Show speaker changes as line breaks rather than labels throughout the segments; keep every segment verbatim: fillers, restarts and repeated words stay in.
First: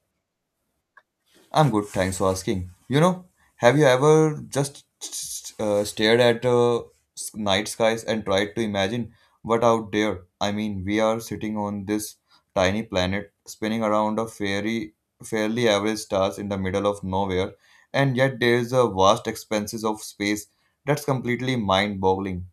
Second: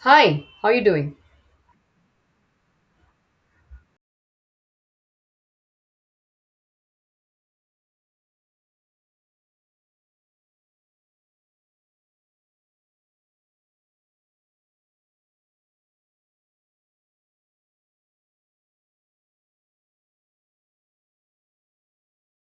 Hi, how are you doing?
I'm good, thanks for asking. You know, have you ever just uh, stared at uh, s- night skies and tried to imagine what out there? I mean, we are sitting on this tiny planet, spinning around a fairy, fairly average stars in the middle of nowhere, and yet there's a vast expanses of space that's completely mind-boggling.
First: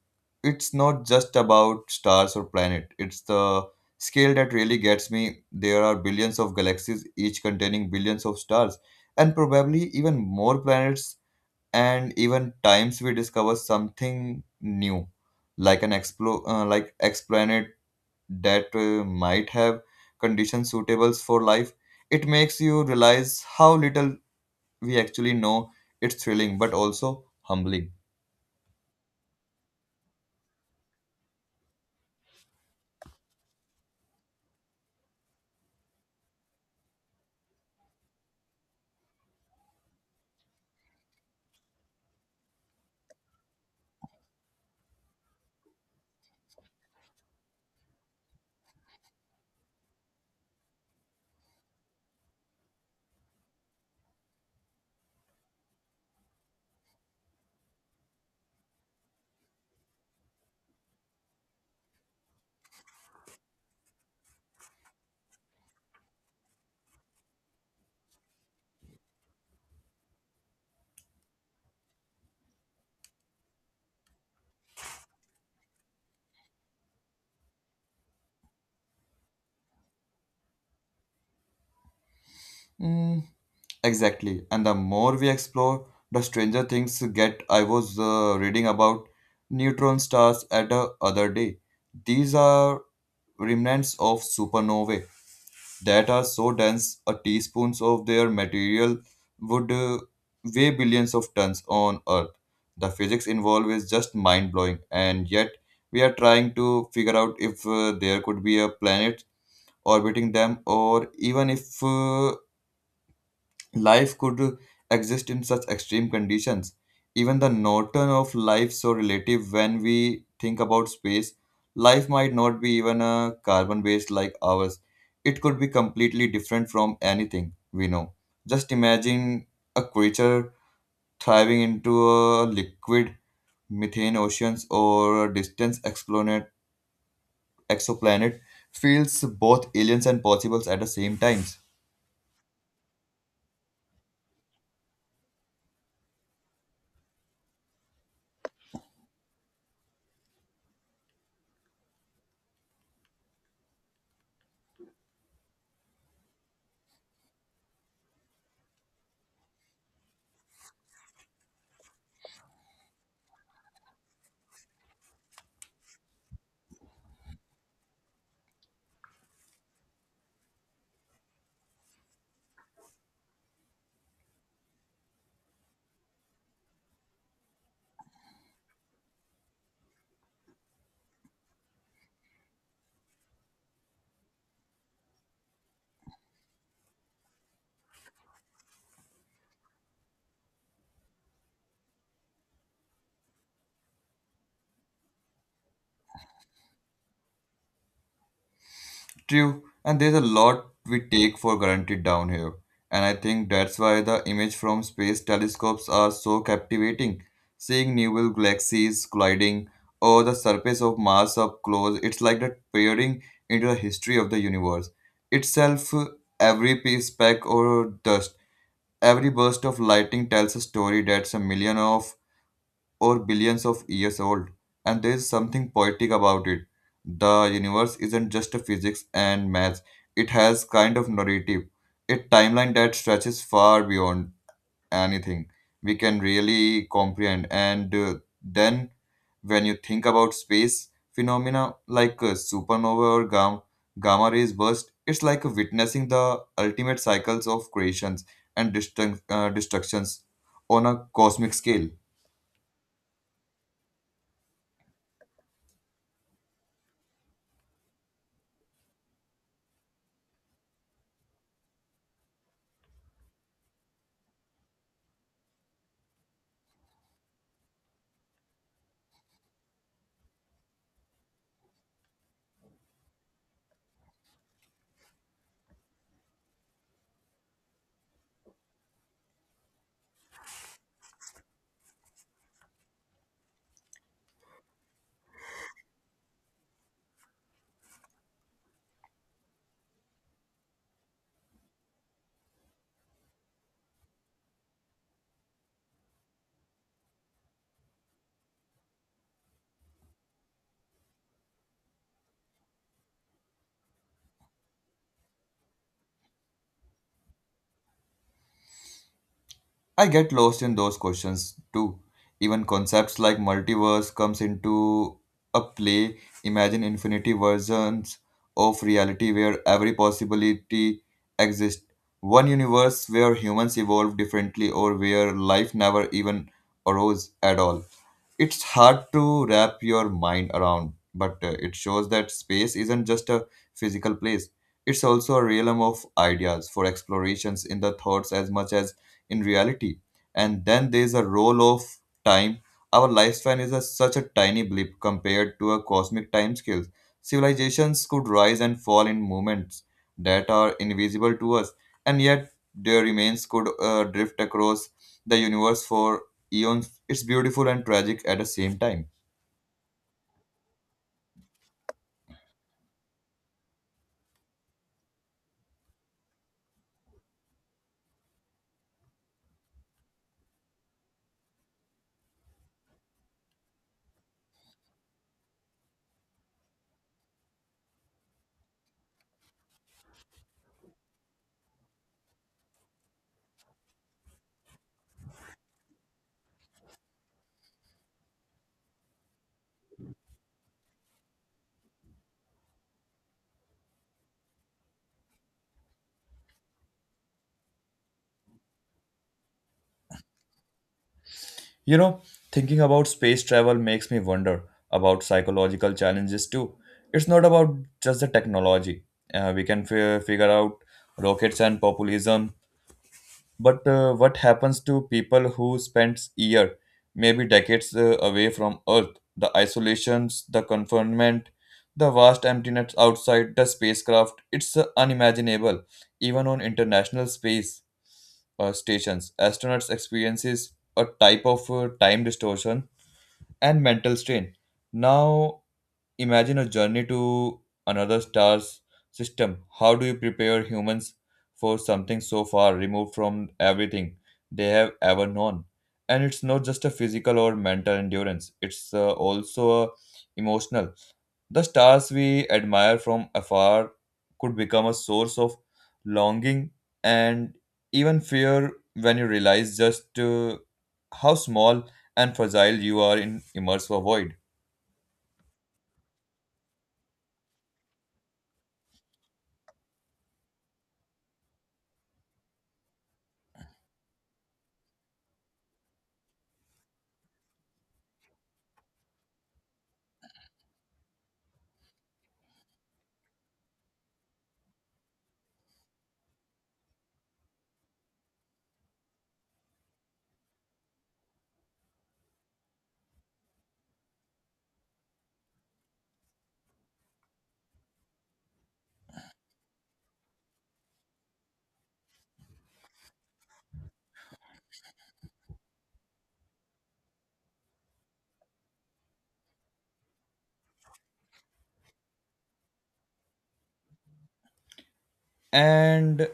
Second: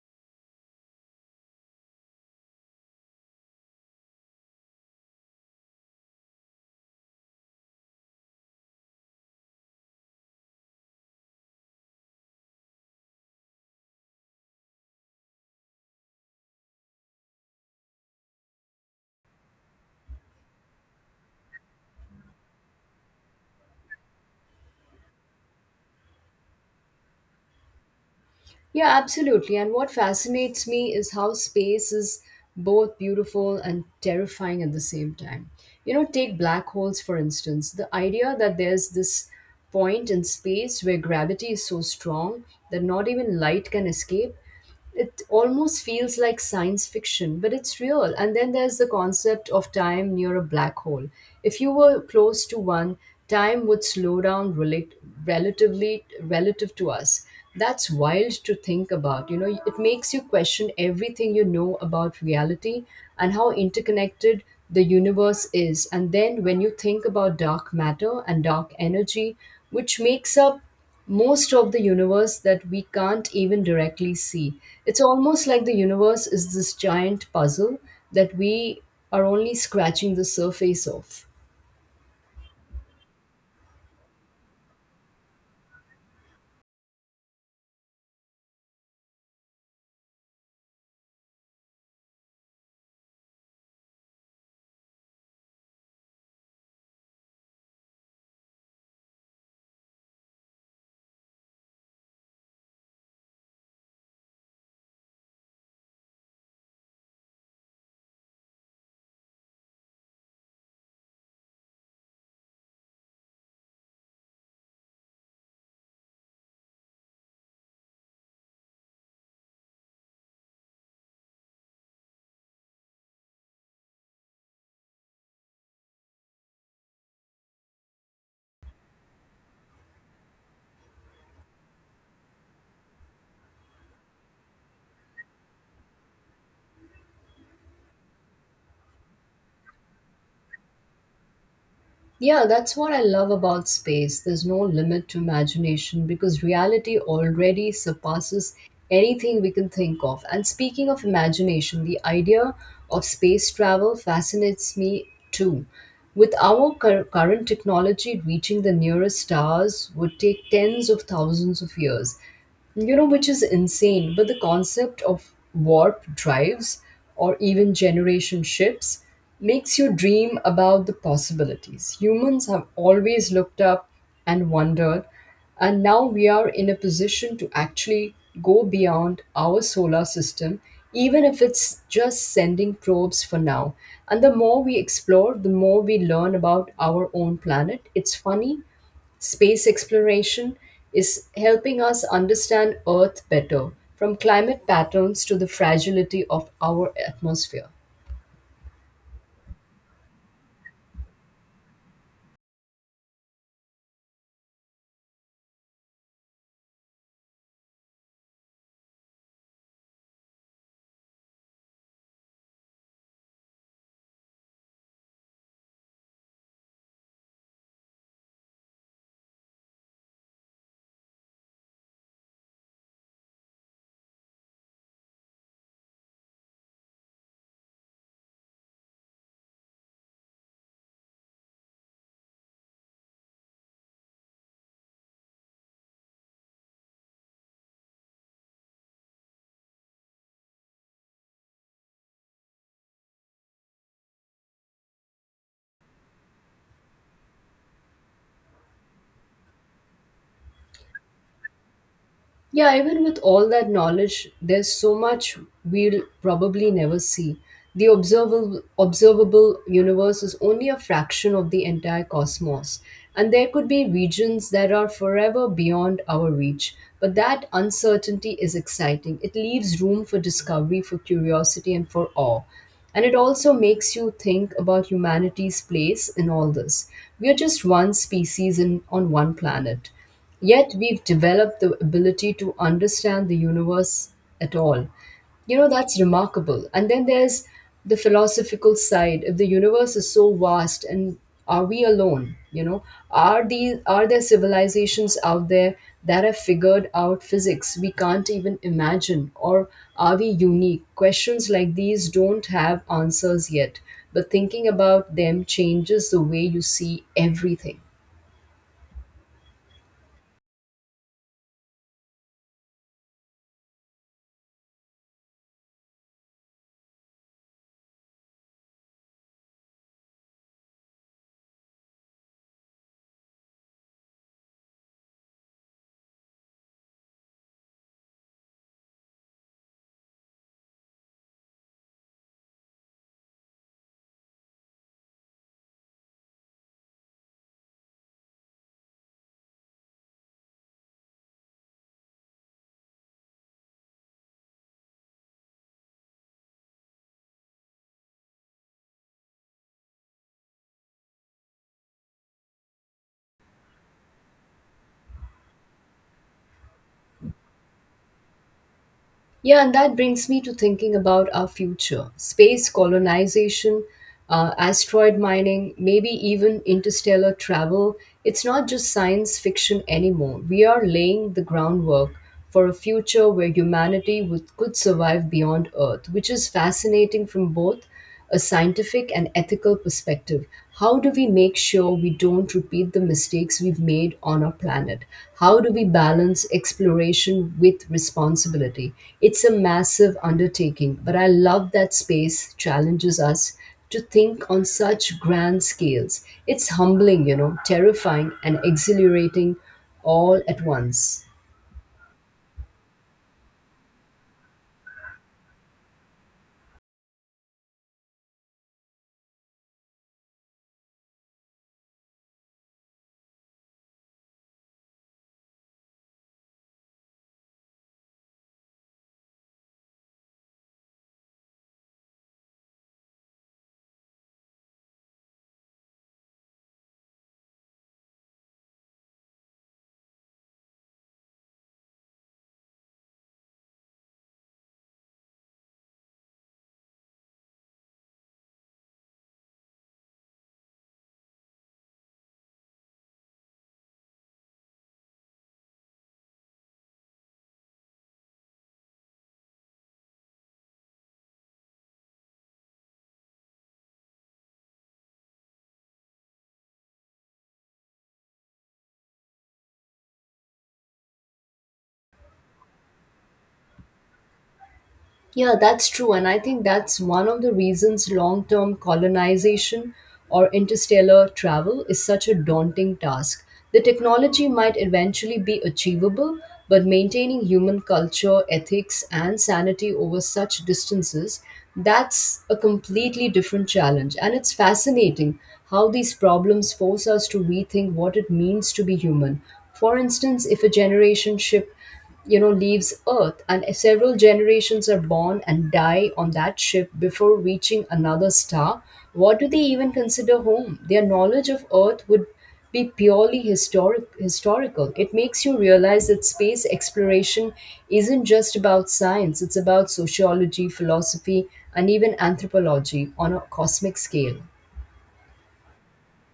It's not just about stars or planet; it's the scale that really gets me. There are billions of galaxies, each containing billions of stars and probably even more planets, and even times we discover something new like an explo- uh, like explanet that uh, might have conditions suitable for life. It makes you realize how little we actually know. It's thrilling but also humbling.
Yeah, absolutely. And what fascinates me is how space is both beautiful and terrifying at the same time. You know, take black holes for instance. The idea that there's this point in space where gravity is so strong that not even light can escape it almost feels like science fiction, but it's real. And then there's the concept of time near a black hole. If you were close to one, time would slow down relate, relatively relative to us. That's wild to think about. You know, it makes you question everything you know about reality and how interconnected the universe is. And then when you think about dark matter and dark energy, which makes up most of the universe that we can't even directly see. It's almost like the universe is this giant puzzle that we are only scratching the surface of.
Mm, exactly. And the more we explore, the stranger things get. I was uh, reading about neutron stars at the other day. These are remnants of supernovae that are so dense a teaspoon of their material would uh, weigh billions of tons on earth. The physics involved is just mind blowing, and yet we are trying to figure out if uh, there could be a planet orbiting them, or even if uh, Life could exist in such extreme conditions. Even the notion of life so relative when we think about space, life might not be even a carbon based like ours. It could be completely different from anything we know. Just imagine a creature thriving into a liquid methane oceans or a distant explanet- exoplanet feels both aliens and possibles at the same time.
Yeah, that's what I love about space. There's no limit to imagination because reality already surpasses anything we can think of. And speaking of imagination, the idea of space travel fascinates me too. With our cur- current technology, reaching the nearest stars would take tens of thousands of years, you know, which is insane. But the concept of warp drives or even generation ships makes you dream about the possibilities. Humans have always looked up and wondered, and now we are in a position to actually go beyond our solar system, even if it's just sending probes for now. And the more we explore, the more we learn about our own planet. It's funny. Space exploration is helping us understand Earth better, from climate patterns to the fragility of our atmosphere.
True, and there's a lot we take for granted down here. And I think that's why the image from space telescopes are so captivating. Seeing new galaxies colliding or the surface of Mars up close, it's like that peering into the history of the universe. Itself, every piece, speck or dust, every burst of lighting tells a story that's a million of or billions of years old, and there is something poetic about it. The universe isn't just a physics and maths, it has kind of narrative, a timeline that stretches far beyond anything we can really comprehend. And uh, then when you think about space phenomena like a supernova or gam- gamma rays burst, it's like witnessing the ultimate cycles of creations and destruct- uh, destructions on a cosmic scale.
Yeah, even with all that knowledge, there's so much we'll probably never see. The observable, observable universe is only a fraction of the entire cosmos, and there could be regions that are forever beyond our reach. But that uncertainty is exciting. It leaves room for discovery, for curiosity, and for awe. And it also makes you think about humanity's place in all this. We are just one species in, on one planet, yet we've developed the ability to understand the universe at all. You know, that's remarkable. And then there's the philosophical side. If the universe is so vast, and are we alone? You know, are these are there civilizations out there that have figured out physics we can't even imagine? Or are we unique? Questions like these don't have answers yet, but thinking about them changes the way you see everything.
I get lost in those questions too. Even concepts like multiverse comes into a play. Imagine infinity versions of reality where every possibility exists. One universe where humans evolve differently or where life never even arose at all. It's hard to wrap your mind around, but uh, it shows that space isn't just a physical place. It's also a realm of ideas for explorations in the thoughts as much as in reality. And then there's a role of time. Our lifespan is a, such a tiny blip compared to a cosmic timescale. Civilizations could rise and fall in moments that are invisible to us, and yet their remains could uh, drift across the universe for eons. It's beautiful and tragic at the same time.
Yeah, and that brings me to thinking about our future space colonization, uh, asteroid mining, maybe even interstellar travel. It's not just science fiction anymore. We are laying the groundwork for a future where humanity would, could survive beyond Earth, which is fascinating from both a scientific and ethical perspective. How do we make sure we don't repeat the mistakes we've made on our planet? How do we balance exploration with responsibility? It's a massive undertaking, but I love that space challenges us to think on such grand scales. It's humbling, you know, terrifying and exhilarating all at once.
You know, thinking about space travel makes me wonder about psychological challenges too. It's not about just the technology. Uh, we can fi- figure out rockets and populism. But uh, what happens to people who spends year, maybe decades uh, away from Earth? The isolations, the confinement, the vast emptiness outside the spacecraft, it's uh, unimaginable. Even on international space uh, stations, astronauts experiences a type of uh, time distortion and mental strain. Now imagine a journey to another star's system. How do you prepare humans for something so far removed from everything they have ever known? And it's not just a physical or mental endurance, it's uh, also uh, emotional. The stars we admire from afar could become a source of longing and even fear when you realize just uh, how small and fragile you are in immersed void.
Yeah, that's true. And I think that's one of the reasons long term colonization or interstellar travel is such a daunting task. The technology might eventually be achievable, but maintaining human culture, ethics, and sanity over such distances, that's a completely different challenge. And it's fascinating how these problems force us to rethink what it means to be human. For instance, if a generation ship, you know, leaves earth and several generations are born and die on that ship before reaching another star, what do they even consider home? Their knowledge of earth would be purely historic historical. It makes you realize that space exploration isn't just about science, it's about sociology, philosophy, and even anthropology on a cosmic scale.
And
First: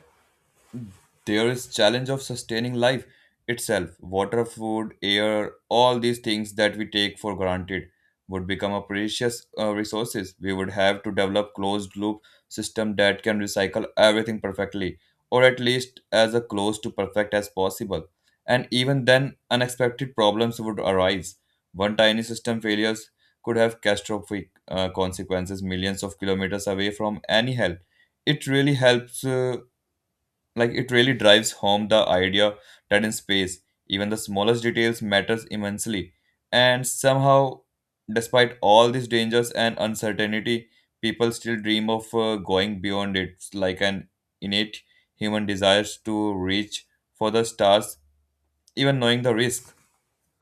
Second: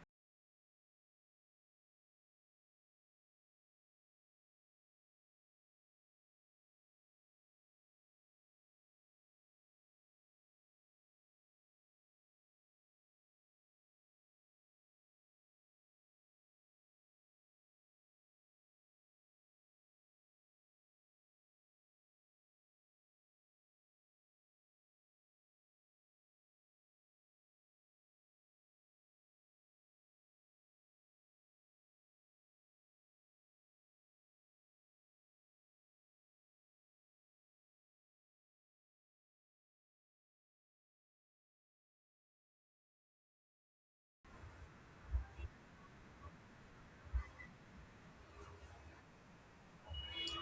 there is challenge of sustaining life itself, water food air, all these things that we take for granted would become a precious uh, resources. We would have to develop closed loop system that can recycle everything perfectly, or at least as a close to perfect as possible. And even then unexpected problems would arise. One tiny system failures could have catastrophic uh, consequences millions of kilometers away from any help. It really helps uh, like it really drives home the idea that in space even the smallest details matters immensely. And somehow, despite all these dangers and uncertainty, people still dream of uh, going beyond it. It's like an innate human desires to reach for the stars even knowing the risk.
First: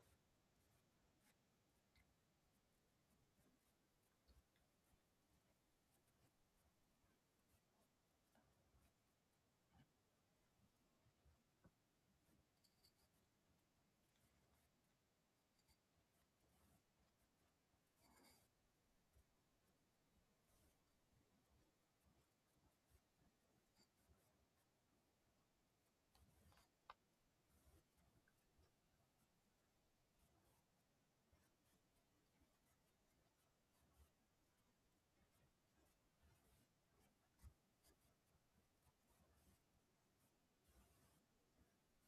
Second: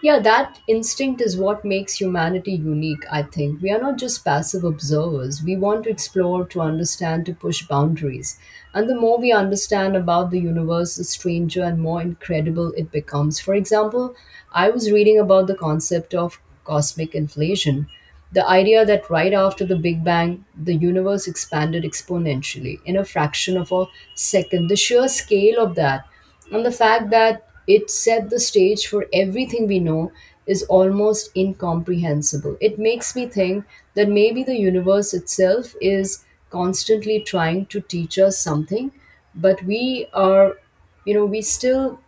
Yeah, that instinct is what makes humanity unique, I think. We are not just passive observers. We want to explore, to understand, to push boundaries. And the more we understand about the universe, the stranger and more incredible it becomes. For example, I was reading about the concept of cosmic inflation. The idea that right after the Big Bang, the universe expanded exponentially in a fraction of a second. The sheer scale of that and the fact that it set the stage for everything we know is almost incomprehensible. It makes me think that maybe the universe itself is constantly trying to teach us something, but we are, you know, we still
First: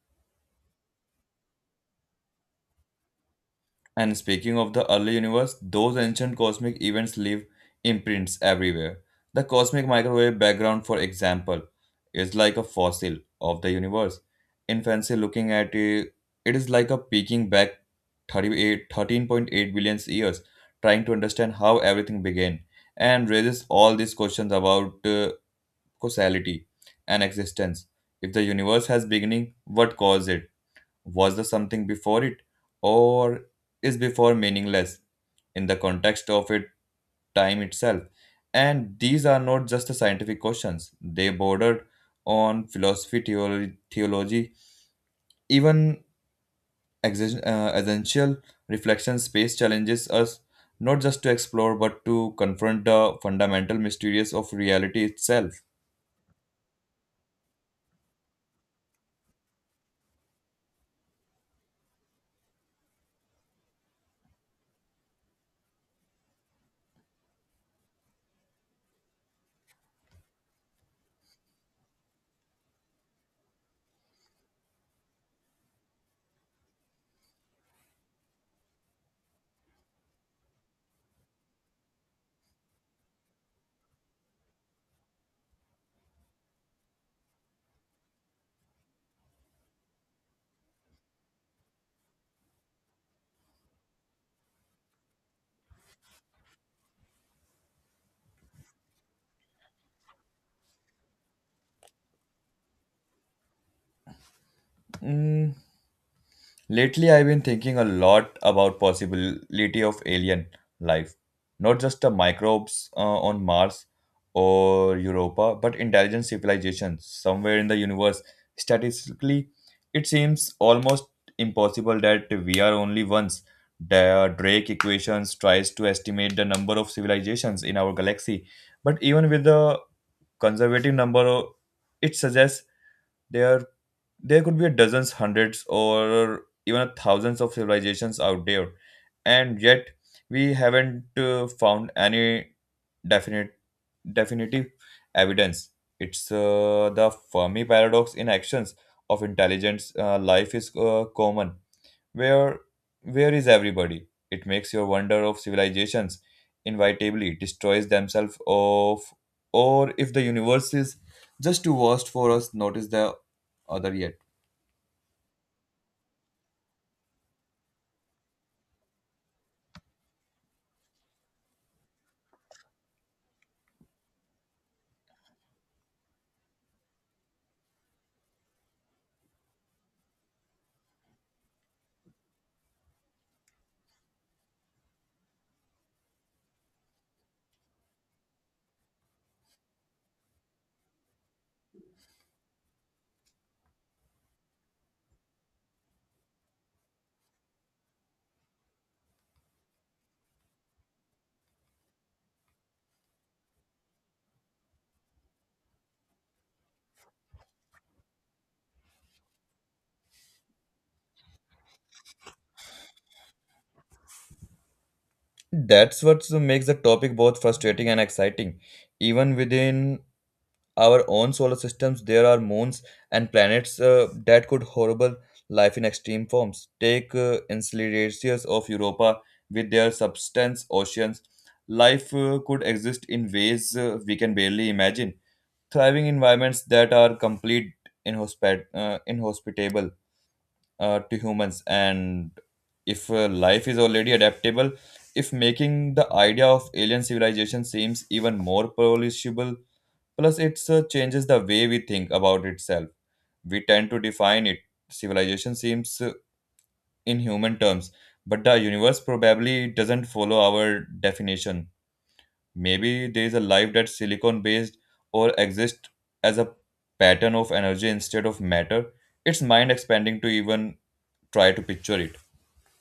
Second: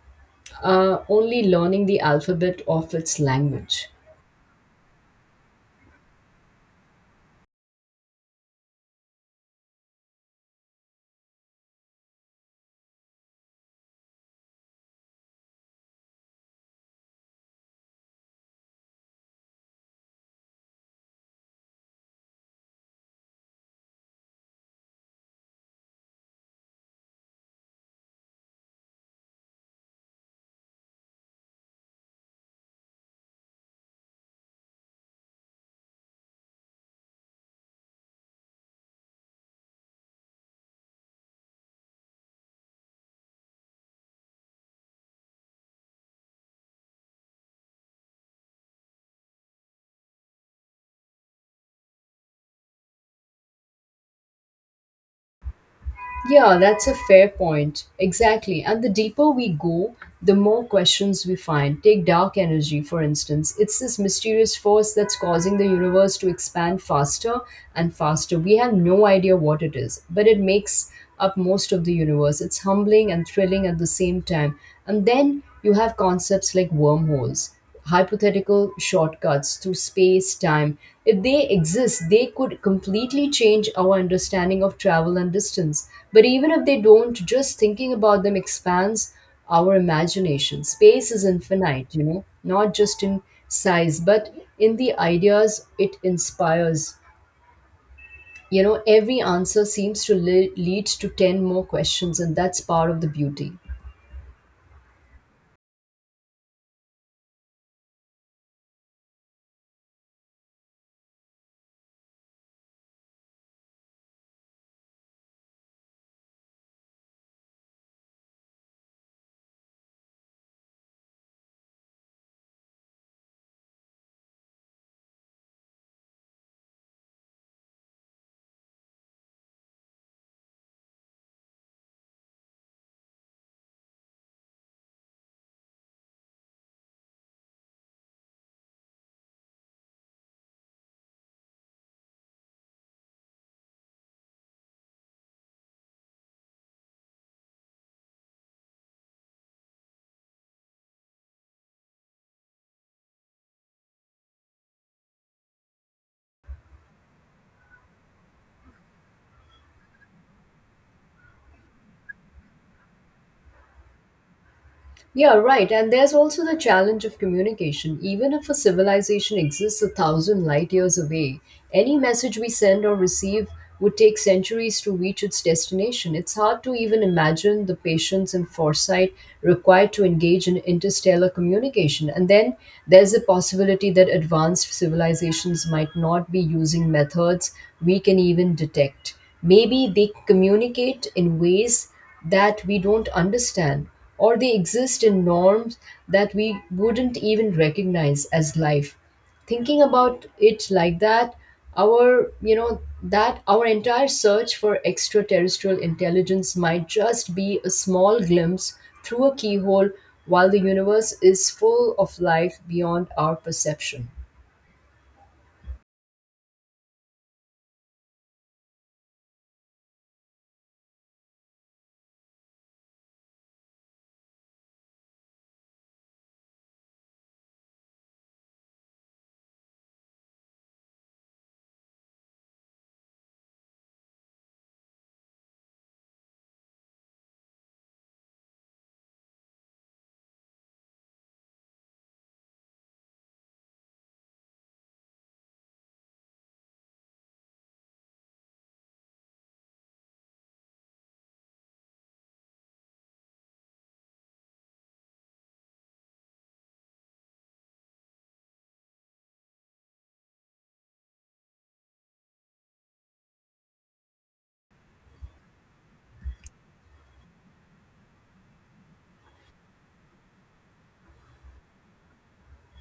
are only learning the alphabet of its language.
And speaking of the early universe, those ancient cosmic events leave imprints everywhere. The cosmic microwave background, for example, is like a fossil of the universe. In fancy looking at it, it is like a peeking back thirty-eight thirteen point eight billion years, trying to understand how everything began, and raises all these questions about uh, causality and existence. If the universe has beginning, what caused it? Was the something before it, or is before meaningless in the context of it, time itself? And these are not just the scientific questions; they bordered on philosophy, theolo- theology, even exist- uh, essential reflection. Space challenges us not just to explore, but to confront the fundamental mysteries of reality itself.
Yeah, that's a fair point. Exactly. And the deeper we go, the more questions we find. Take dark energy, for instance. It's this mysterious force that's causing the universe to expand faster and faster. We have no idea what it is, but it makes up most of the universe. It's humbling and thrilling at the same time. And then you have concepts like wormholes, hypothetical shortcuts through space time. If they exist, they could completely change our understanding of travel and distance, but even if they don't, just thinking about them expands our imagination. Space is infinite, you know, not just in size but in the ideas it inspires. You know, every answer seems to le- lead to ten more questions, and that's part of the beauty.
Mm, Lately, I've been thinking a lot about possibility of alien life, not just the microbes uh, on Mars or Europa, but intelligent civilizations somewhere in the universe. Statistically, it seems almost impossible that we are only ones. The Drake equations tries to estimate the number of civilizations in our galaxy, but even with the conservative number, it suggests there there could be a dozens hundreds or even a thousands of civilizations out there, and yet we haven't uh, found any definite definitive evidence. It's uh, the fermi paradox in actions of intelligence uh, life is uh, common. Where where is everybody? It makes your wonder of civilizations inevitably destroys themselves of, or if the universe is just too vast for us notice the other yet.
Yeah, right. And there's also the challenge of communication. Even if a civilization exists a thousand light years away, any message we send or receive would take centuries to reach its destination. It's hard to even imagine the patience and foresight required to engage in interstellar communication. And then there's the possibility that advanced civilizations might not be using methods we can even detect. Maybe they communicate in ways that we don't understand, or they exist in norms that we wouldn't even recognize as life. Thinking about it like that, our you know that our entire search for extraterrestrial intelligence might just be a small glimpse through a keyhole while the universe is full of life beyond our perception.
That's what makes the topic both frustrating and exciting. Even within our own solar systems there are moons and planets uh, that could horrible life in extreme forms. Take uh, insulators of europa with their substance oceans, life uh, could exist in ways uh, we can barely imagine, thriving environments that are complete inhospit- uh, inhospitable uh, to humans. And if uh, life is already adaptable, if making the idea of alien civilization seems even more plausible. Plus, it uh, changes the way we think about itself. We tend to define it. Civilization seems uh, in human terms, but the universe probably doesn't follow our definition. Maybe there is a life that's silicon based or exists as a pattern of energy instead of matter. It's mind expanding to even try to picture it.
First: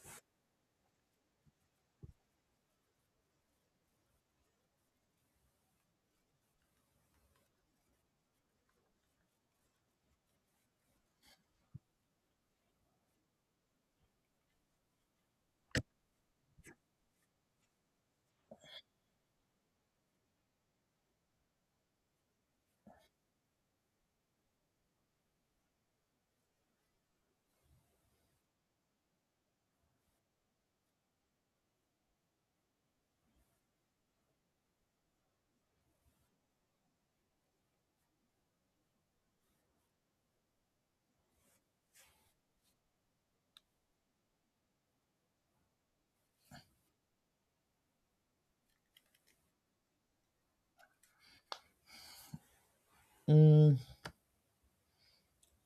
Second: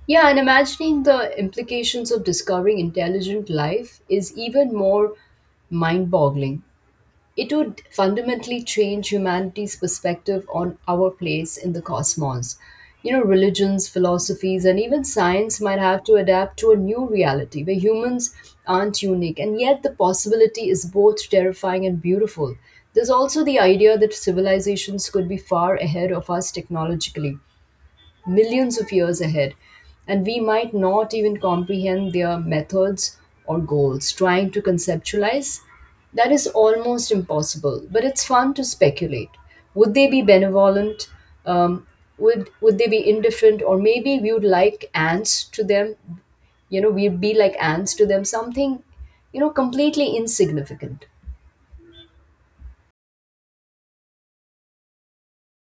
Yeah, and imagining the implications of discovering intelligent life is even more mind boggling. It would fundamentally change humanity's perspective on our place in the cosmos. You know, religions, philosophies, and even science might have to adapt to a new reality where humans aren't unique, and yet the possibility is both terrifying and beautiful. There's also the idea that civilizations could be far ahead of us technologically, millions of years ahead, and we might not even comprehend their methods or goals. Trying to conceptualize that is almost impossible, but it's fun to speculate. Would they be benevolent? Um, would would they be indifferent? Or maybe we would like ants to them. You know, we'd be like ants to them. Something, you know, completely insignificant.
Mm,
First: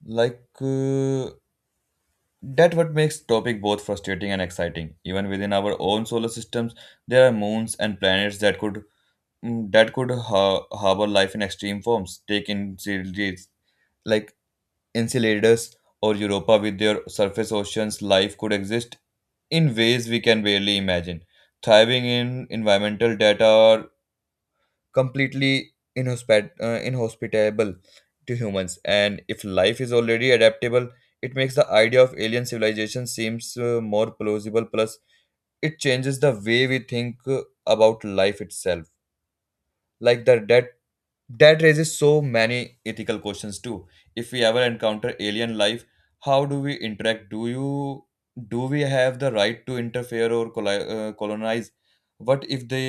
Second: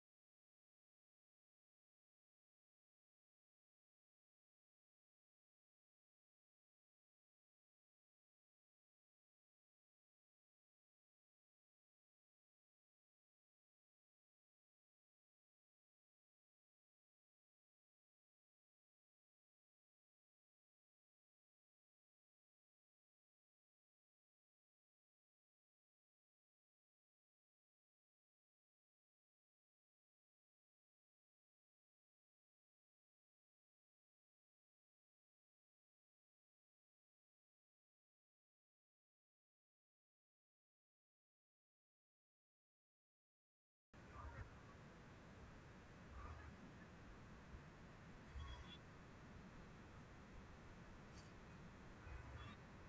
like uh, that what makes topic both frustrating and exciting. Even within our own solar systems there are moons and planets that could mm, that could har- harbor life in extreme forms. Take insulators like insulators or Europa with their surface oceans, life could exist in ways we can barely imagine, thriving in environmental that are completely inhospit- uh, inhospitable to humans. And if life is already adaptable, it makes the idea of alien civilization seems uh, more plausible. Plus, it changes the way we think uh, about life itself. Like the that That raises so many ethical questions too. If we ever encounter alien life, how do we interact? Do you do we have the right to interfere or coli- uh, colonize? What if the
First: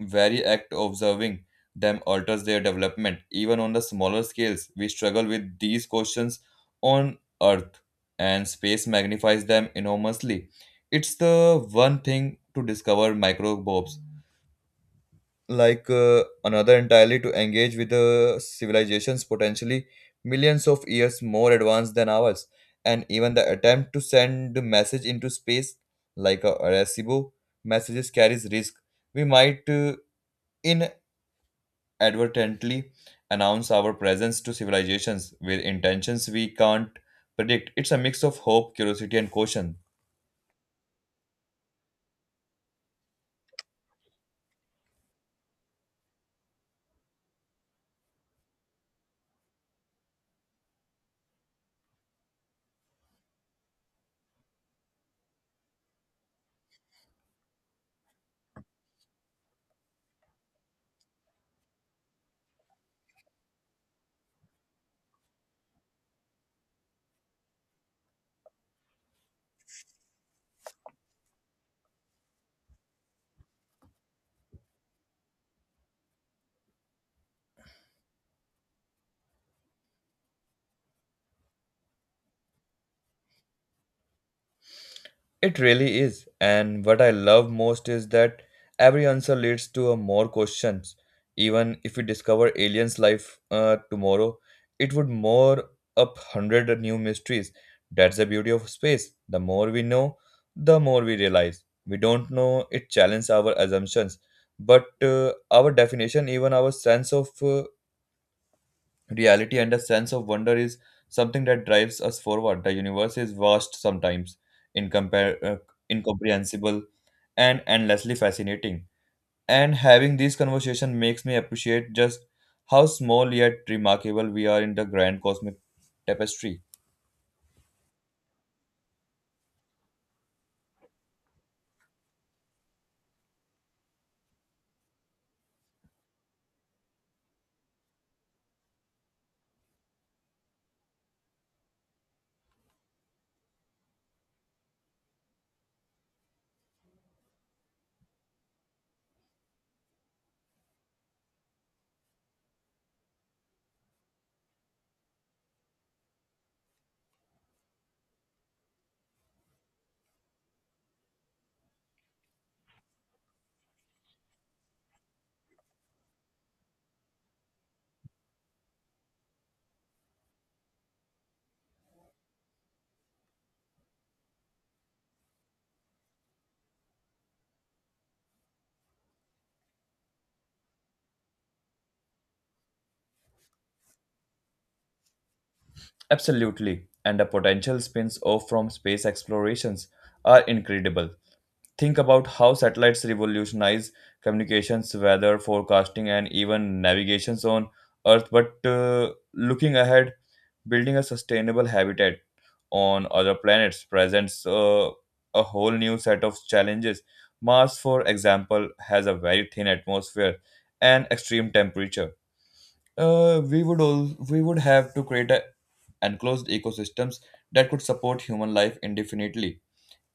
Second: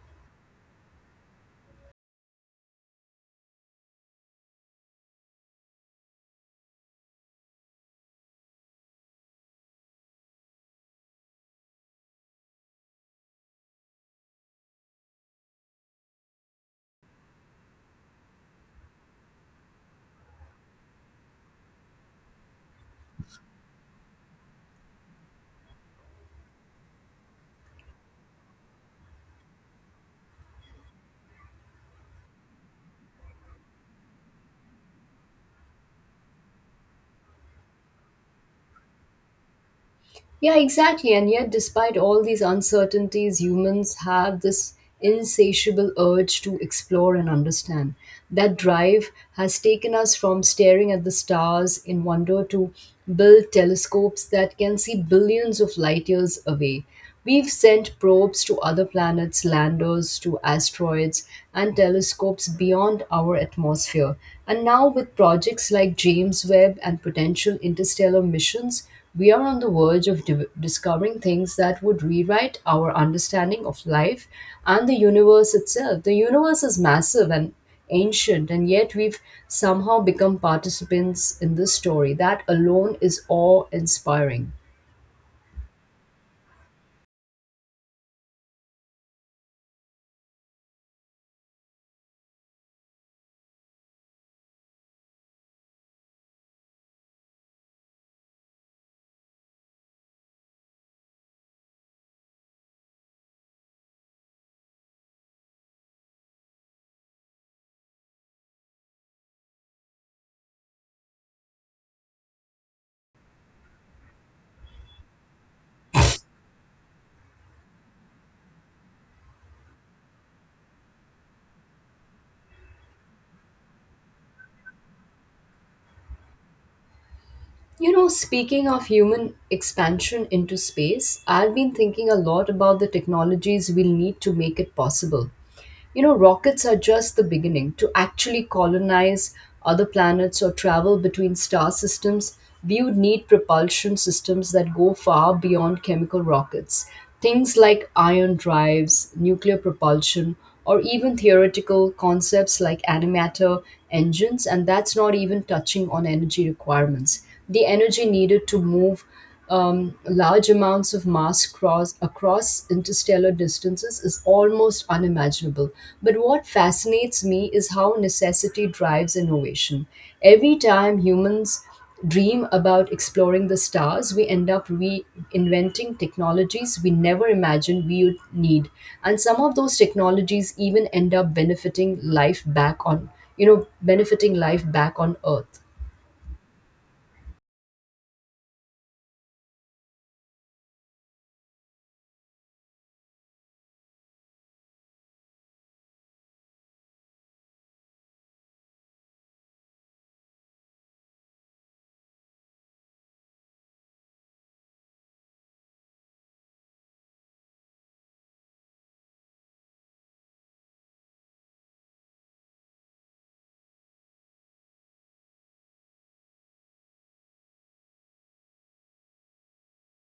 very act of observing them alters their development, even on the smaller scales? We struggle with these questions on Earth, and space magnifies them enormously. It's the one thing to discover microbes, like uh, another entirely to engage with the civilizations potentially millions of years more advanced than ours. And even the attempt to send the message into space like a arecibo messages carries risk. We might uh, inadvertently announce our presence to civilizations with intentions we can't predict. It's a mix of hope curiosity and caution.
Yeah, exactly. And yet, despite all these uncertainties, humans have this insatiable urge to explore and understand. That drive has taken us from staring at the stars in wonder to build telescopes that can see billions of light years away. We've sent probes to other planets, landers to asteroids, and telescopes beyond our atmosphere. And now, with projects like James Webb and potential interstellar missions, we are on the verge of div discovering things that would rewrite our understanding of life and the universe itself. The universe is massive and ancient, and yet we've somehow become participants in this story. That alone is awe inspiring.
It really is. And what I love most is that every answer leads to a more questions. Even if we discover aliens' life uh, tomorrow, it would more up hundred new mysteries. That's the beauty of space. The more we know, the more we realize. We don't know, it challenges our assumptions. But uh, Our definition, even our sense of uh, reality and a sense of wonder is something that drives us forward. The universe is vast sometimes, incompar- uh, incomprehensible, and endlessly fascinating. And having this conversation makes me appreciate just how small yet remarkable we are in the grand cosmic tapestry.
You know, speaking of human expansion into space, I've been thinking a lot about the technologies we'll need to make it possible. You know, rockets are just the beginning. To actually colonize other planets or travel between star systems, we would need propulsion systems that go far beyond chemical rockets. Things like ion drives, nuclear propulsion, or even theoretical concepts like animator engines, and that's not even touching on energy requirements, the energy needed to move um, large amounts of mass cross, across interstellar distances is almost unimaginable. But what fascinates me is how necessity drives innovation. Every time humans dream about exploring the stars, we end up reinventing technologies we never imagined we would need. And some of those technologies even end up benefiting life back on, you know, benefiting life back on Earth.
Absolutely. And the potential spins off from space explorations are incredible. Think about how satellites revolutionize communications, weather forecasting, and even navigations on Earth. But uh, Looking ahead, building a sustainable habitat on other planets presents uh, a whole new set of challenges. Mars, for example, has a very thin atmosphere and extreme temperature. Uh, we would all we would have to create a enclosed ecosystems that could support human life indefinitely,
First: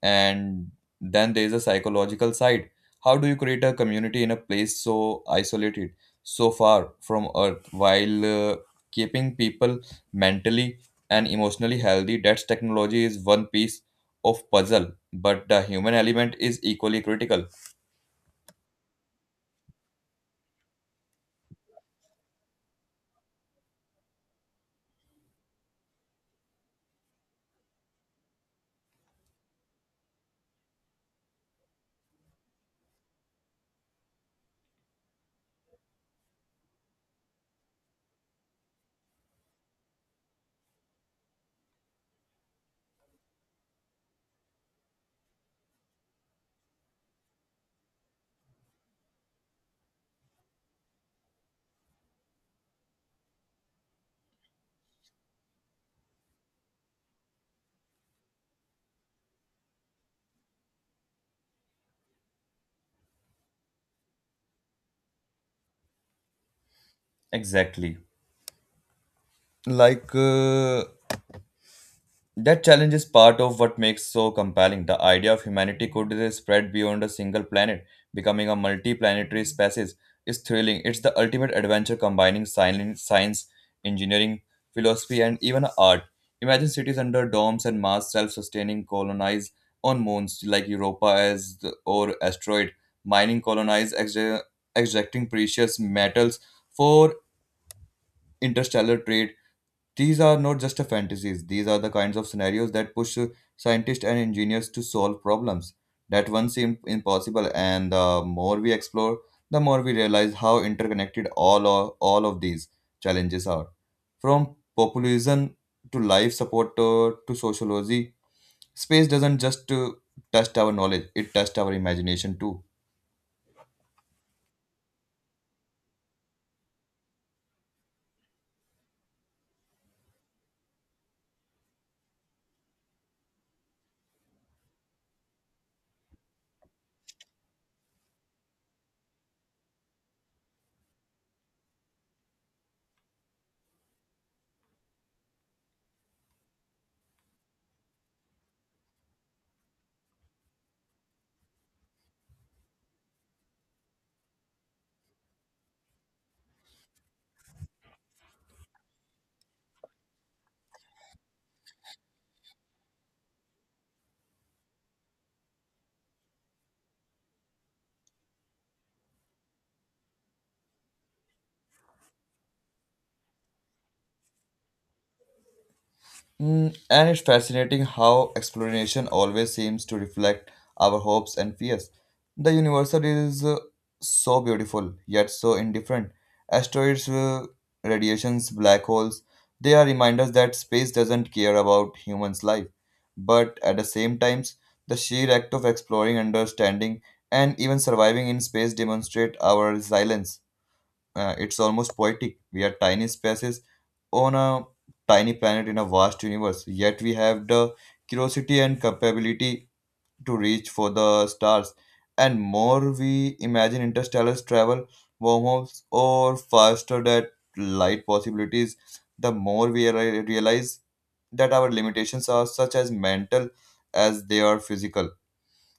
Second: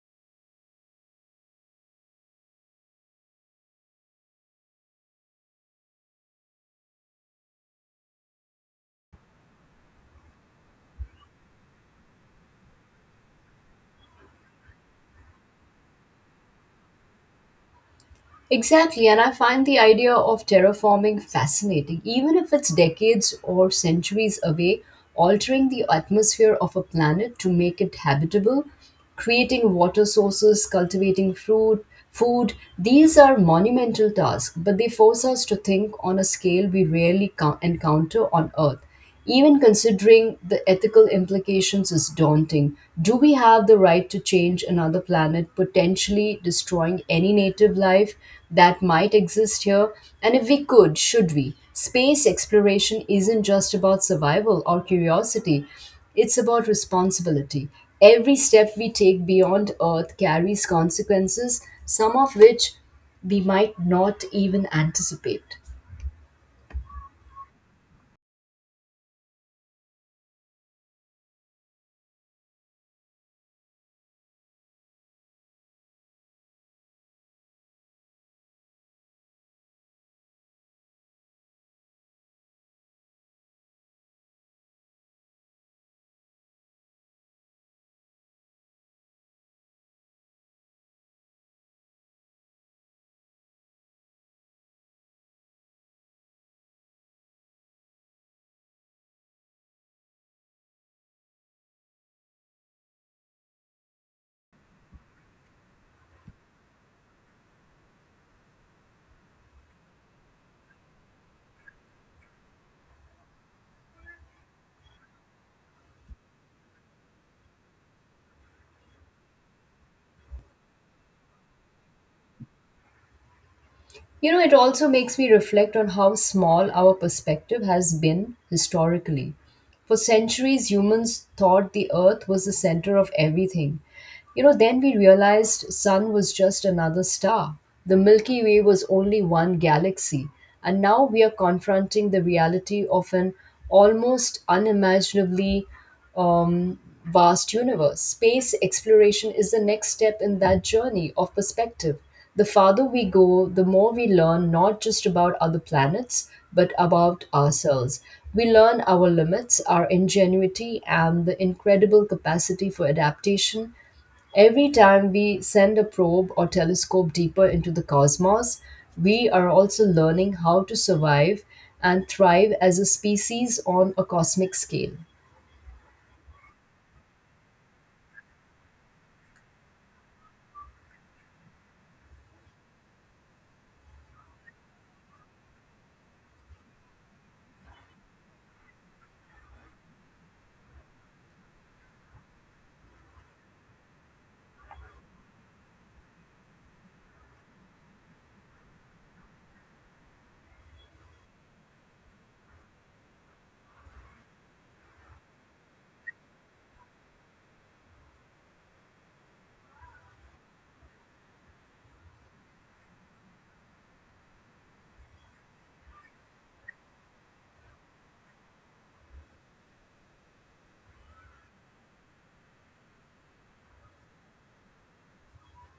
and then there is a psychological side. How do you create a community in a place so isolated, so far from Earth, while uh, keeping people mentally and emotionally healthy? That's technology is one piece of puzzle, but the human element is equally critical.
Exactly, and I find the idea of terraforming fascinating. Even if it's decades or centuries away, altering the atmosphere of a planet to make it habitable, creating water sources, cultivating fruit, food, these are monumental tasks, but they force us to think on a scale we rarely co- encounter on Earth. Even considering the ethical implications is daunting. Do we have the right to change another planet, potentially destroying any native life that might exist here? And if we could, should we? Space exploration isn't just about survival or curiosity, it's about responsibility. Every step we take beyond Earth carries consequences, some of which we might not even anticipate.
Exactly. like uh, That challenge is part of what makes so compelling. The idea of humanity could spread beyond a single planet, becoming a multi-planetary species, is thrilling. It's the ultimate adventure, combining science, science, engineering, philosophy, and even art. Imagine cities under domes and Mars self-sustaining colonize on moons like Europa as the, or asteroid, mining colonize, extra- extracting precious metals for interstellar trade. These are not just a fantasies, these are the kinds of scenarios that push scientists and engineers to solve problems that once seemed impossible. And the more we explore, the more we realize how interconnected all of, all of these challenges are. From populism to life support to, to sociology, space doesn't just uh, test our knowledge, it tests our imagination too.
You know, it also makes me reflect on how small our perspective has been historically. For centuries, humans thought the earth was the center of everything. You know, then we realized sun was just another star. The Milky Way was only one galaxy. And now we are confronting the reality of an almost unimaginably um, vast universe. Space exploration is the next step in that journey of perspective. The farther we go, the more we learn not just about other planets, but about ourselves. We learn our limits, our ingenuity, and the incredible capacity for adaptation. Every time we send a probe or telescope deeper into the cosmos, we are also learning how to survive and thrive as a species on a cosmic scale.
Mm, and it's fascinating how explanation always seems to reflect our hopes and fears. The universe is uh, so beautiful, yet so indifferent. Asteroids, uh, radiations, black holes, they are reminders that space doesn't care about humans' life. But at the same times, the sheer act of exploring, understanding, and even surviving in space demonstrate our resilience. Uh, it's almost poetic. We are tiny spaces on a tiny planet in a vast universe, yet we have the curiosity and capability to reach for the stars. And more we imagine interstellar travel, wormholes, or faster that light possibilities, the more we reali- realize that our limitations are such as mental as they are physical.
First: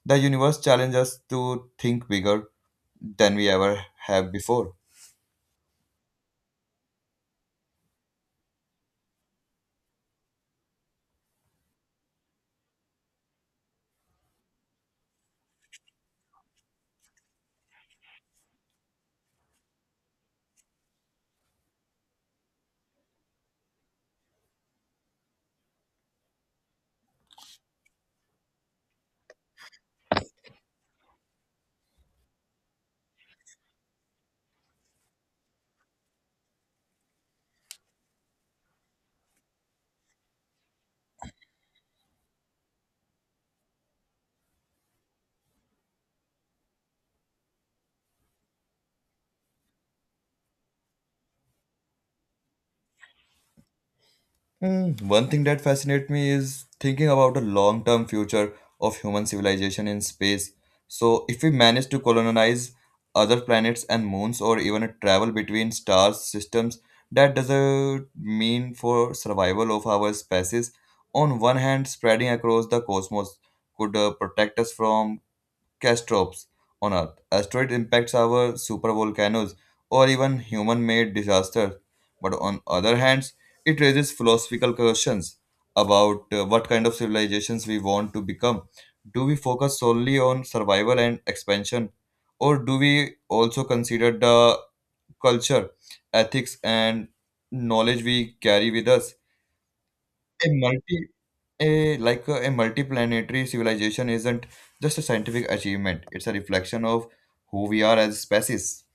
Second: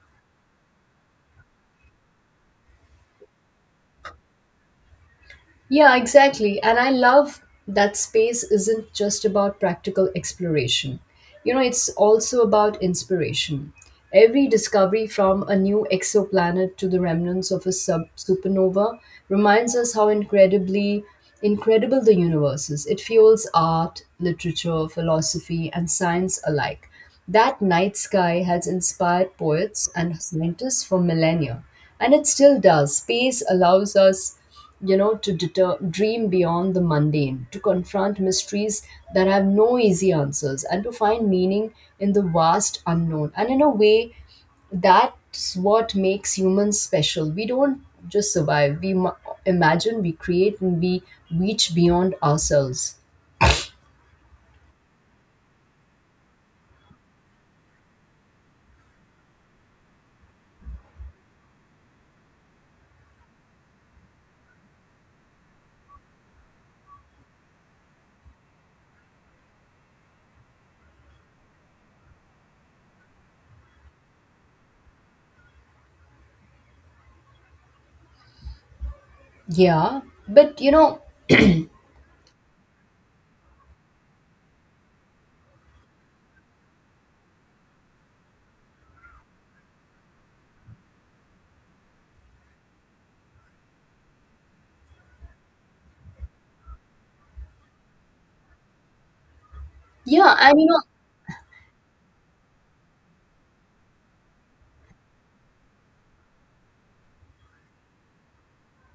The universe challenges us to think bigger than we ever have before.
Yeah, exactly. And I love that space isn't just about practical exploration. You know, it's also about inspiration. Every discovery from a new exoplanet to the remnants of a sub supernova reminds us how incredibly incredible the universe is. It fuels art, literature, philosophy, and science alike. That night sky has inspired poets and scientists for millennia, and it still does. Space allows us, you know, to deter, dream beyond the mundane, to confront mysteries that have no easy answers, and to find meaning in the vast unknown. And in a way, that's what makes humans special. We don't just survive, we mu- imagine, we create, and we reach beyond ourselves.
Hmm, One thing that fascinates me is thinking about the long term future of human civilization in space. So, if we manage to colonize other planets and moons, or even travel between stars systems, that doesn't mean for survival of our species. On one hand, spreading across the cosmos could uh, protect us from catastrophes on Earth. Asteroid impacts our supervolcanoes
Yeah,
or even
but you know,
human-made disasters. But on other hands, it raises philosophical questions about uh, what kind of civilizations we want to become. Do we focus solely on survival and expansion, or do we also consider the culture, ethics, and knowledge we carry with us?
yeah,
A
and you know,
multi a like a, a multiplanetary civilization isn't just a scientific achievement, it's a reflection of who we are as a species.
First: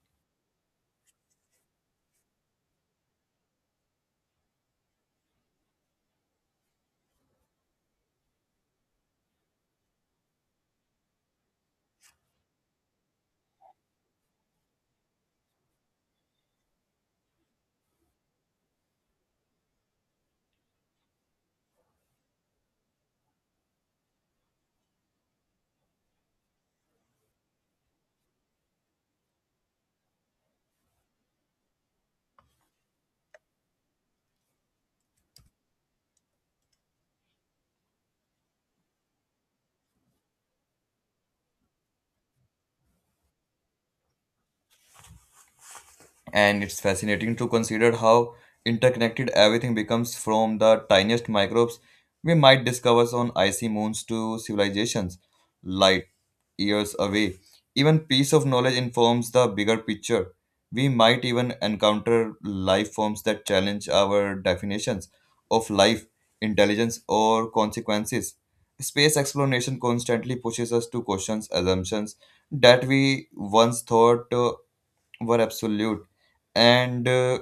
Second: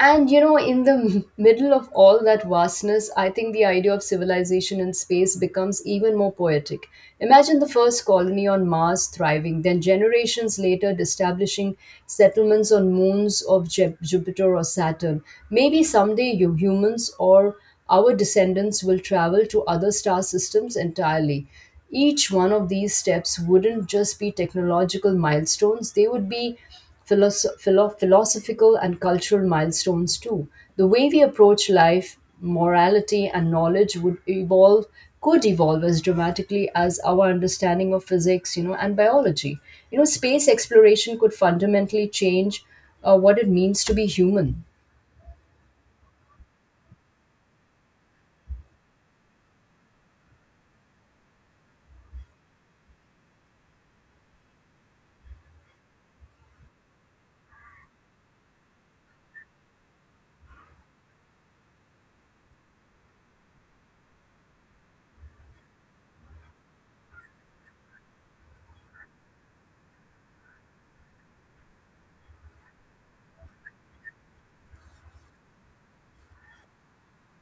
And you know, in the middle of all that vastness, I think the idea of civilization in space becomes even more poetic. Imagine the first colony on Mars thriving, then generations later establishing settlements on moons of Ju- Jupiter or Saturn. Maybe someday you humans or our descendants will travel to other star systems entirely. Each one of these steps wouldn't just be technological milestones, they would be philosoph- philo- philosophical and cultural milestones too. The way we approach life, morality, and knowledge would evolve, could evolve as dramatically as our understanding of physics, you know, and biology. You know, space exploration could fundamentally change uh, what it means to be human.
And it's fascinating to consider how interconnected everything becomes, from the tiniest microbes we might discover on icy moons to civilizations light years away. Even piece of knowledge informs the bigger picture. We might even encounter life forms that challenge our definitions of life, intelligence, or consequences. Space exploration constantly pushes us to questions assumptions that we once thought uh, were absolute, and uh,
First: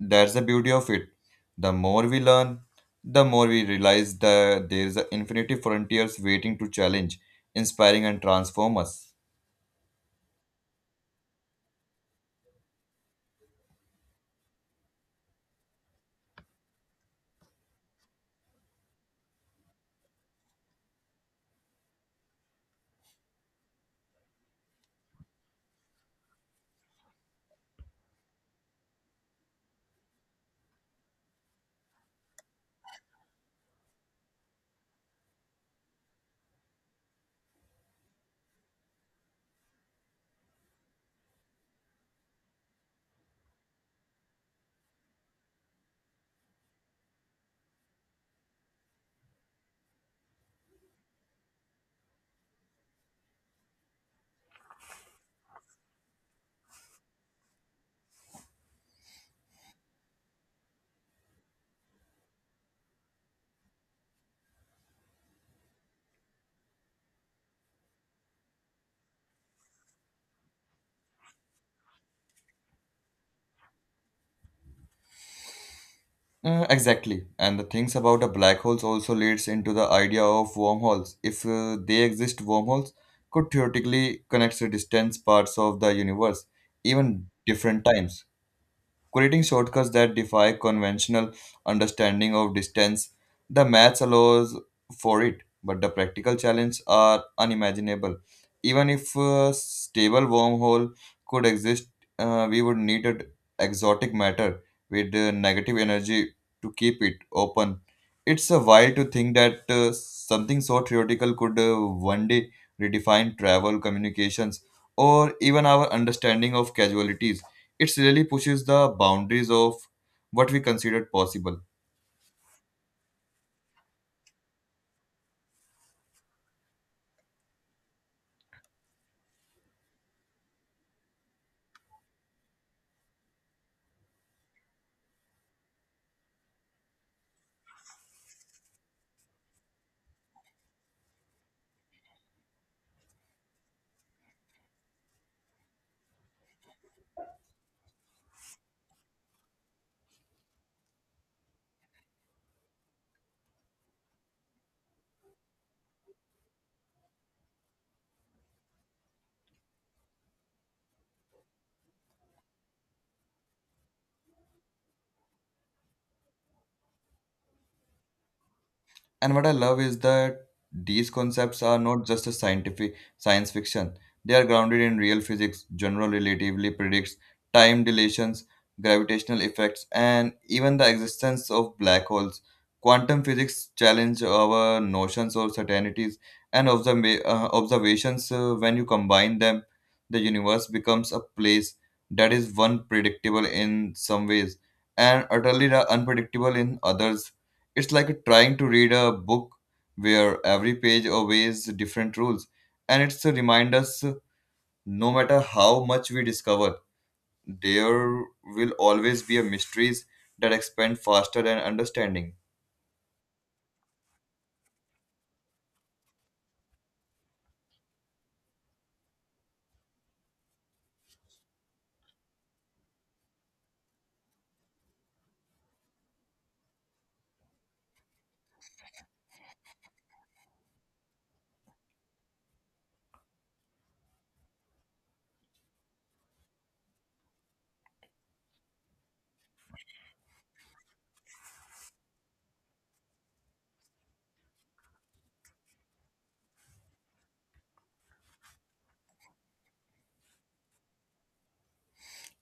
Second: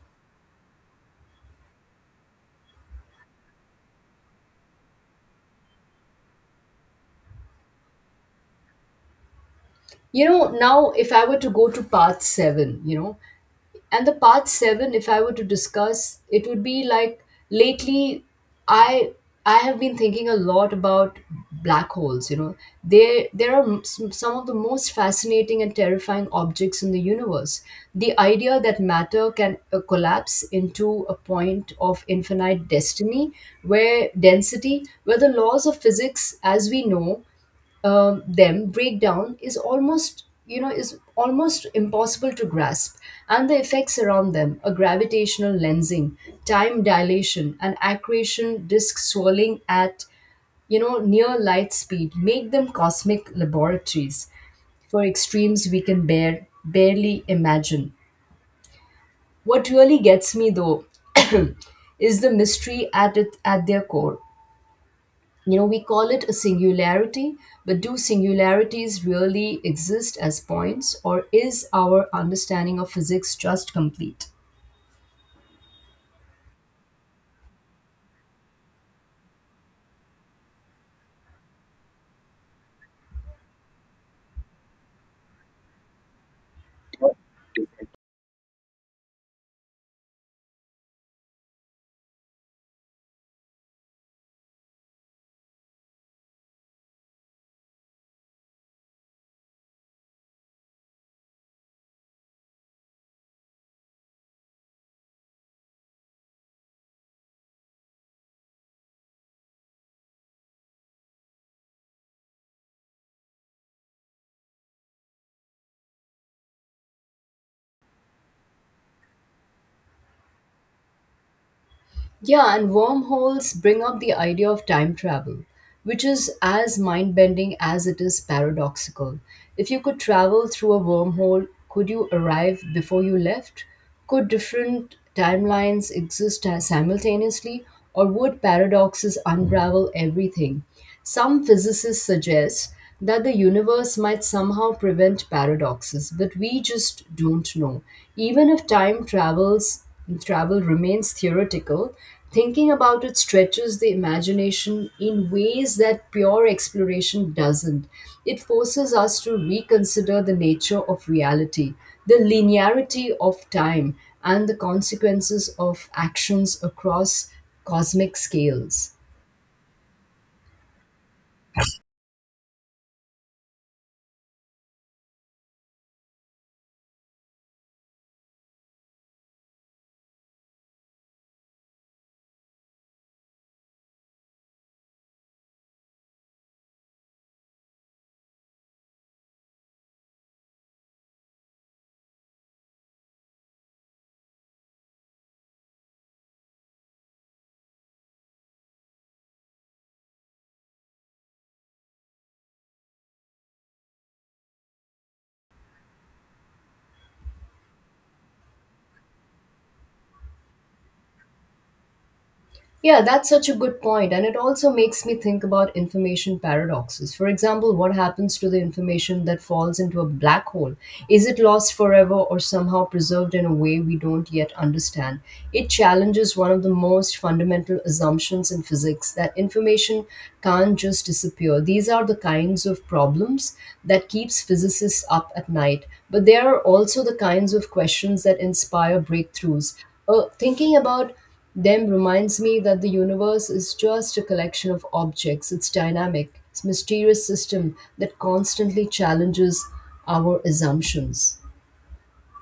that's the beauty of it. The more we learn, the more we realize that there's an infinity frontiers waiting to challenge, inspiring and transform us.
You know, now if I were to go to part seven, you know, and the part seven, if I were to discuss, it would be like lately I I have been thinking a lot about black holes. You know, they there are m- s- some of the most fascinating and terrifying objects in the universe. The idea that matter can uh, collapse into a point of infinite destiny, where density, where the laws of physics as we know um, them breakdown is almost you know is almost impossible to grasp. And the effects around them, a gravitational lensing, time dilation, and accretion disk swirling at you know near light speed make them cosmic laboratories for extremes we can bear barely imagine. What really gets me, though, is the mystery at it at their core. You know, we call it a singularity, but do singularities really exist as points, or is our understanding of physics just complete?
Uh, exactly, and the things about the black holes also leads into the idea of wormholes. If uh, they exist, wormholes could theoretically connect to distant parts of the universe, even different times, creating shortcuts that defy conventional understanding of distance. The maths allows for it, but the practical challenges are unimaginable. Even if a stable wormhole could exist, uh, we would need an exotic matter with uh, negative energy to keep it open. It's a wild to think that uh, something so theoretical could uh, one day redefine travel, communications, or even our understanding of casualties. It really pushes the boundaries of what we considered possible.
Yeah, and wormholes bring up the idea of time travel, which is as mind bending as it is paradoxical. If you could travel through a wormhole, could you arrive before you left? Could different timelines exist as- simultaneously, or would paradoxes unravel everything? Some physicists suggest that the universe might somehow prevent paradoxes, but we just don't know. Even if time travels travel remains theoretical, thinking about it stretches the imagination in ways that pure exploration doesn't. It forces us to reconsider the nature of reality, the linearity of time, and the consequences of actions across cosmic scales.
And what I love is that these concepts are not just a scientific science fiction. They are grounded in real physics. General relativity predicts time dilations, gravitational effects, and even the existence of black holes. Quantum physics challenge our notions of certainties and observa- uh, observations. Uh, when you combine them, the universe becomes a place that is one predictable in some ways and utterly unpredictable in others. It's like trying to read a book where every page obeys different rules, and it's a reminder us no matter how much we discover, there will always be a mysteries that expand faster than understanding.
Yeah, that's such a good point, and it also makes me think about information paradoxes. For example, what happens to the information that falls into a black hole? Is it lost forever or somehow preserved in a way we don't yet understand? It challenges one of the most fundamental assumptions in physics, that information can't just disappear. These are the kinds of problems that keeps physicists up at night, but they are also the kinds of questions that inspire breakthroughs. Uh, thinking about them reminds me that the universe is just a collection of objects. It's dynamic, it's a mysterious system that constantly challenges our assumptions.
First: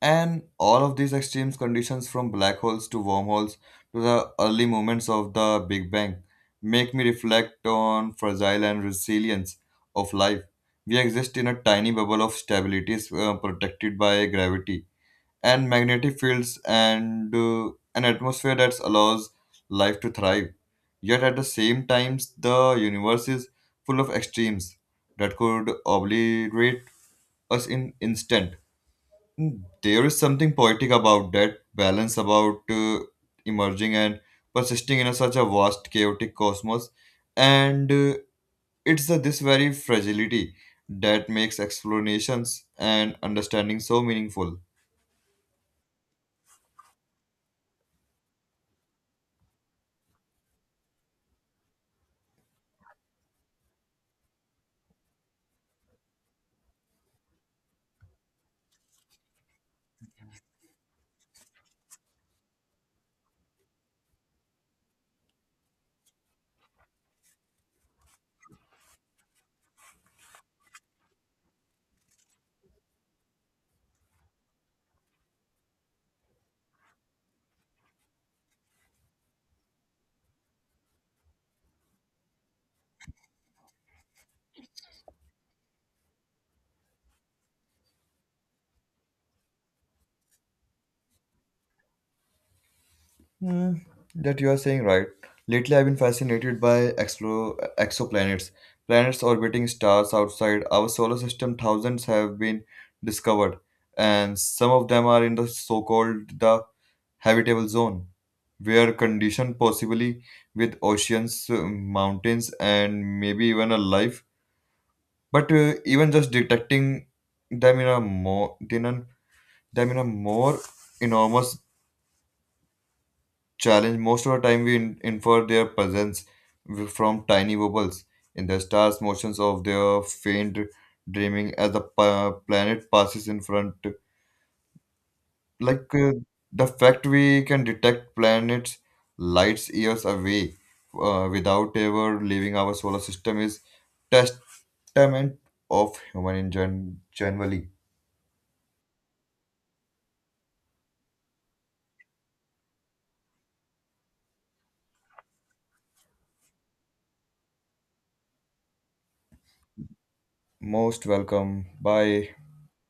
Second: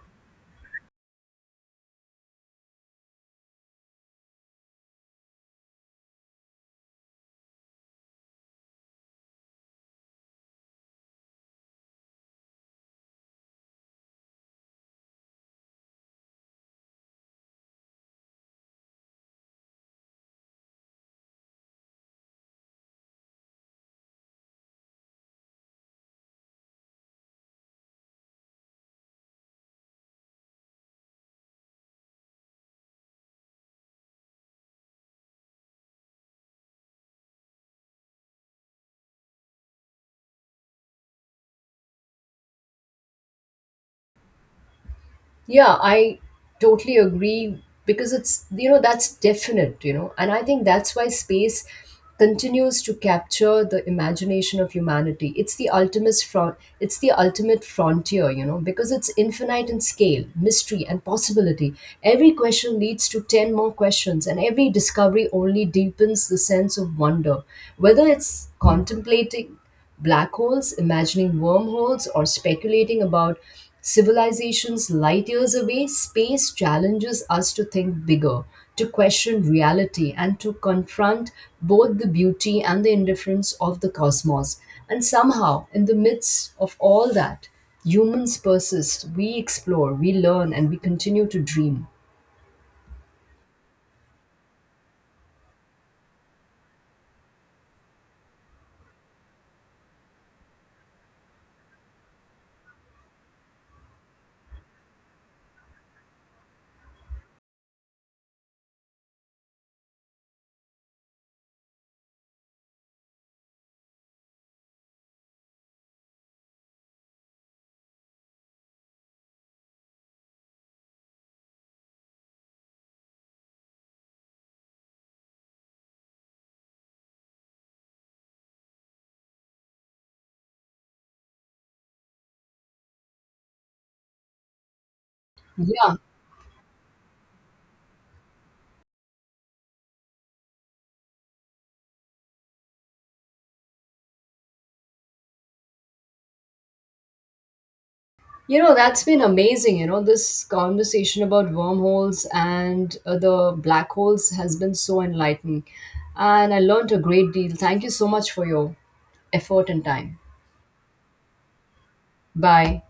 And all of these extreme conditions, from black holes to wormholes to the early moments of the Big Bang, make me reflect on fragile and resilience of life. We exist in a tiny bubble of stabilities uh, protected by gravity and magnetic fields and uh, an atmosphere that allows life to thrive. Yet at the same time, the universe is full of extremes that could obliterate us in instant. There is something poetic about that balance, about uh, emerging and persisting in a, such a vast chaotic cosmos, and uh, it's the, this very fragility that makes explanations and understanding so meaningful.
Yeah, I totally agree because it's, you know, that's definite, you know, and I think that's why space continues to capture the imagination of humanity. It's the ultimate front, it's the ultimate frontier, you know, because it's infinite in scale, mystery, and possibility. Every question leads to ten more questions, and every discovery only deepens the sense of wonder. Whether it's contemplating black holes, imagining wormholes, or speculating about civilizations light years away, space challenges us to think bigger, to question reality, and to confront both the beauty and the indifference of the cosmos. And somehow, in the midst of all that, humans persist, we explore, we learn, and we continue to dream.
Mm, that you are saying right. Lately, I've been fascinated by exo exoplanets, planets orbiting stars outside our solar system. Thousands have been discovered, and some of them are in the so-called the habitable zone, where condition possibly with oceans, uh, mountains, and maybe even a life. But uh, even just detecting them in a more them in a more enormous challenge. Most of the time, we in- infer their presence w- from tiny bubbles in the stars, motions of their faint dreaming as the pa- planet passes in front. Like
Yeah,
uh, the fact we can detect planets lights years away uh, without ever leaving our solar system is testament of human in gen- generally.
You know, that's been amazing. You know, this conversation about wormholes and uh, the black holes has been so enlightening. And I learned a great deal. Thank you so much for your effort and time.
Most welcome. Bye.
Bye.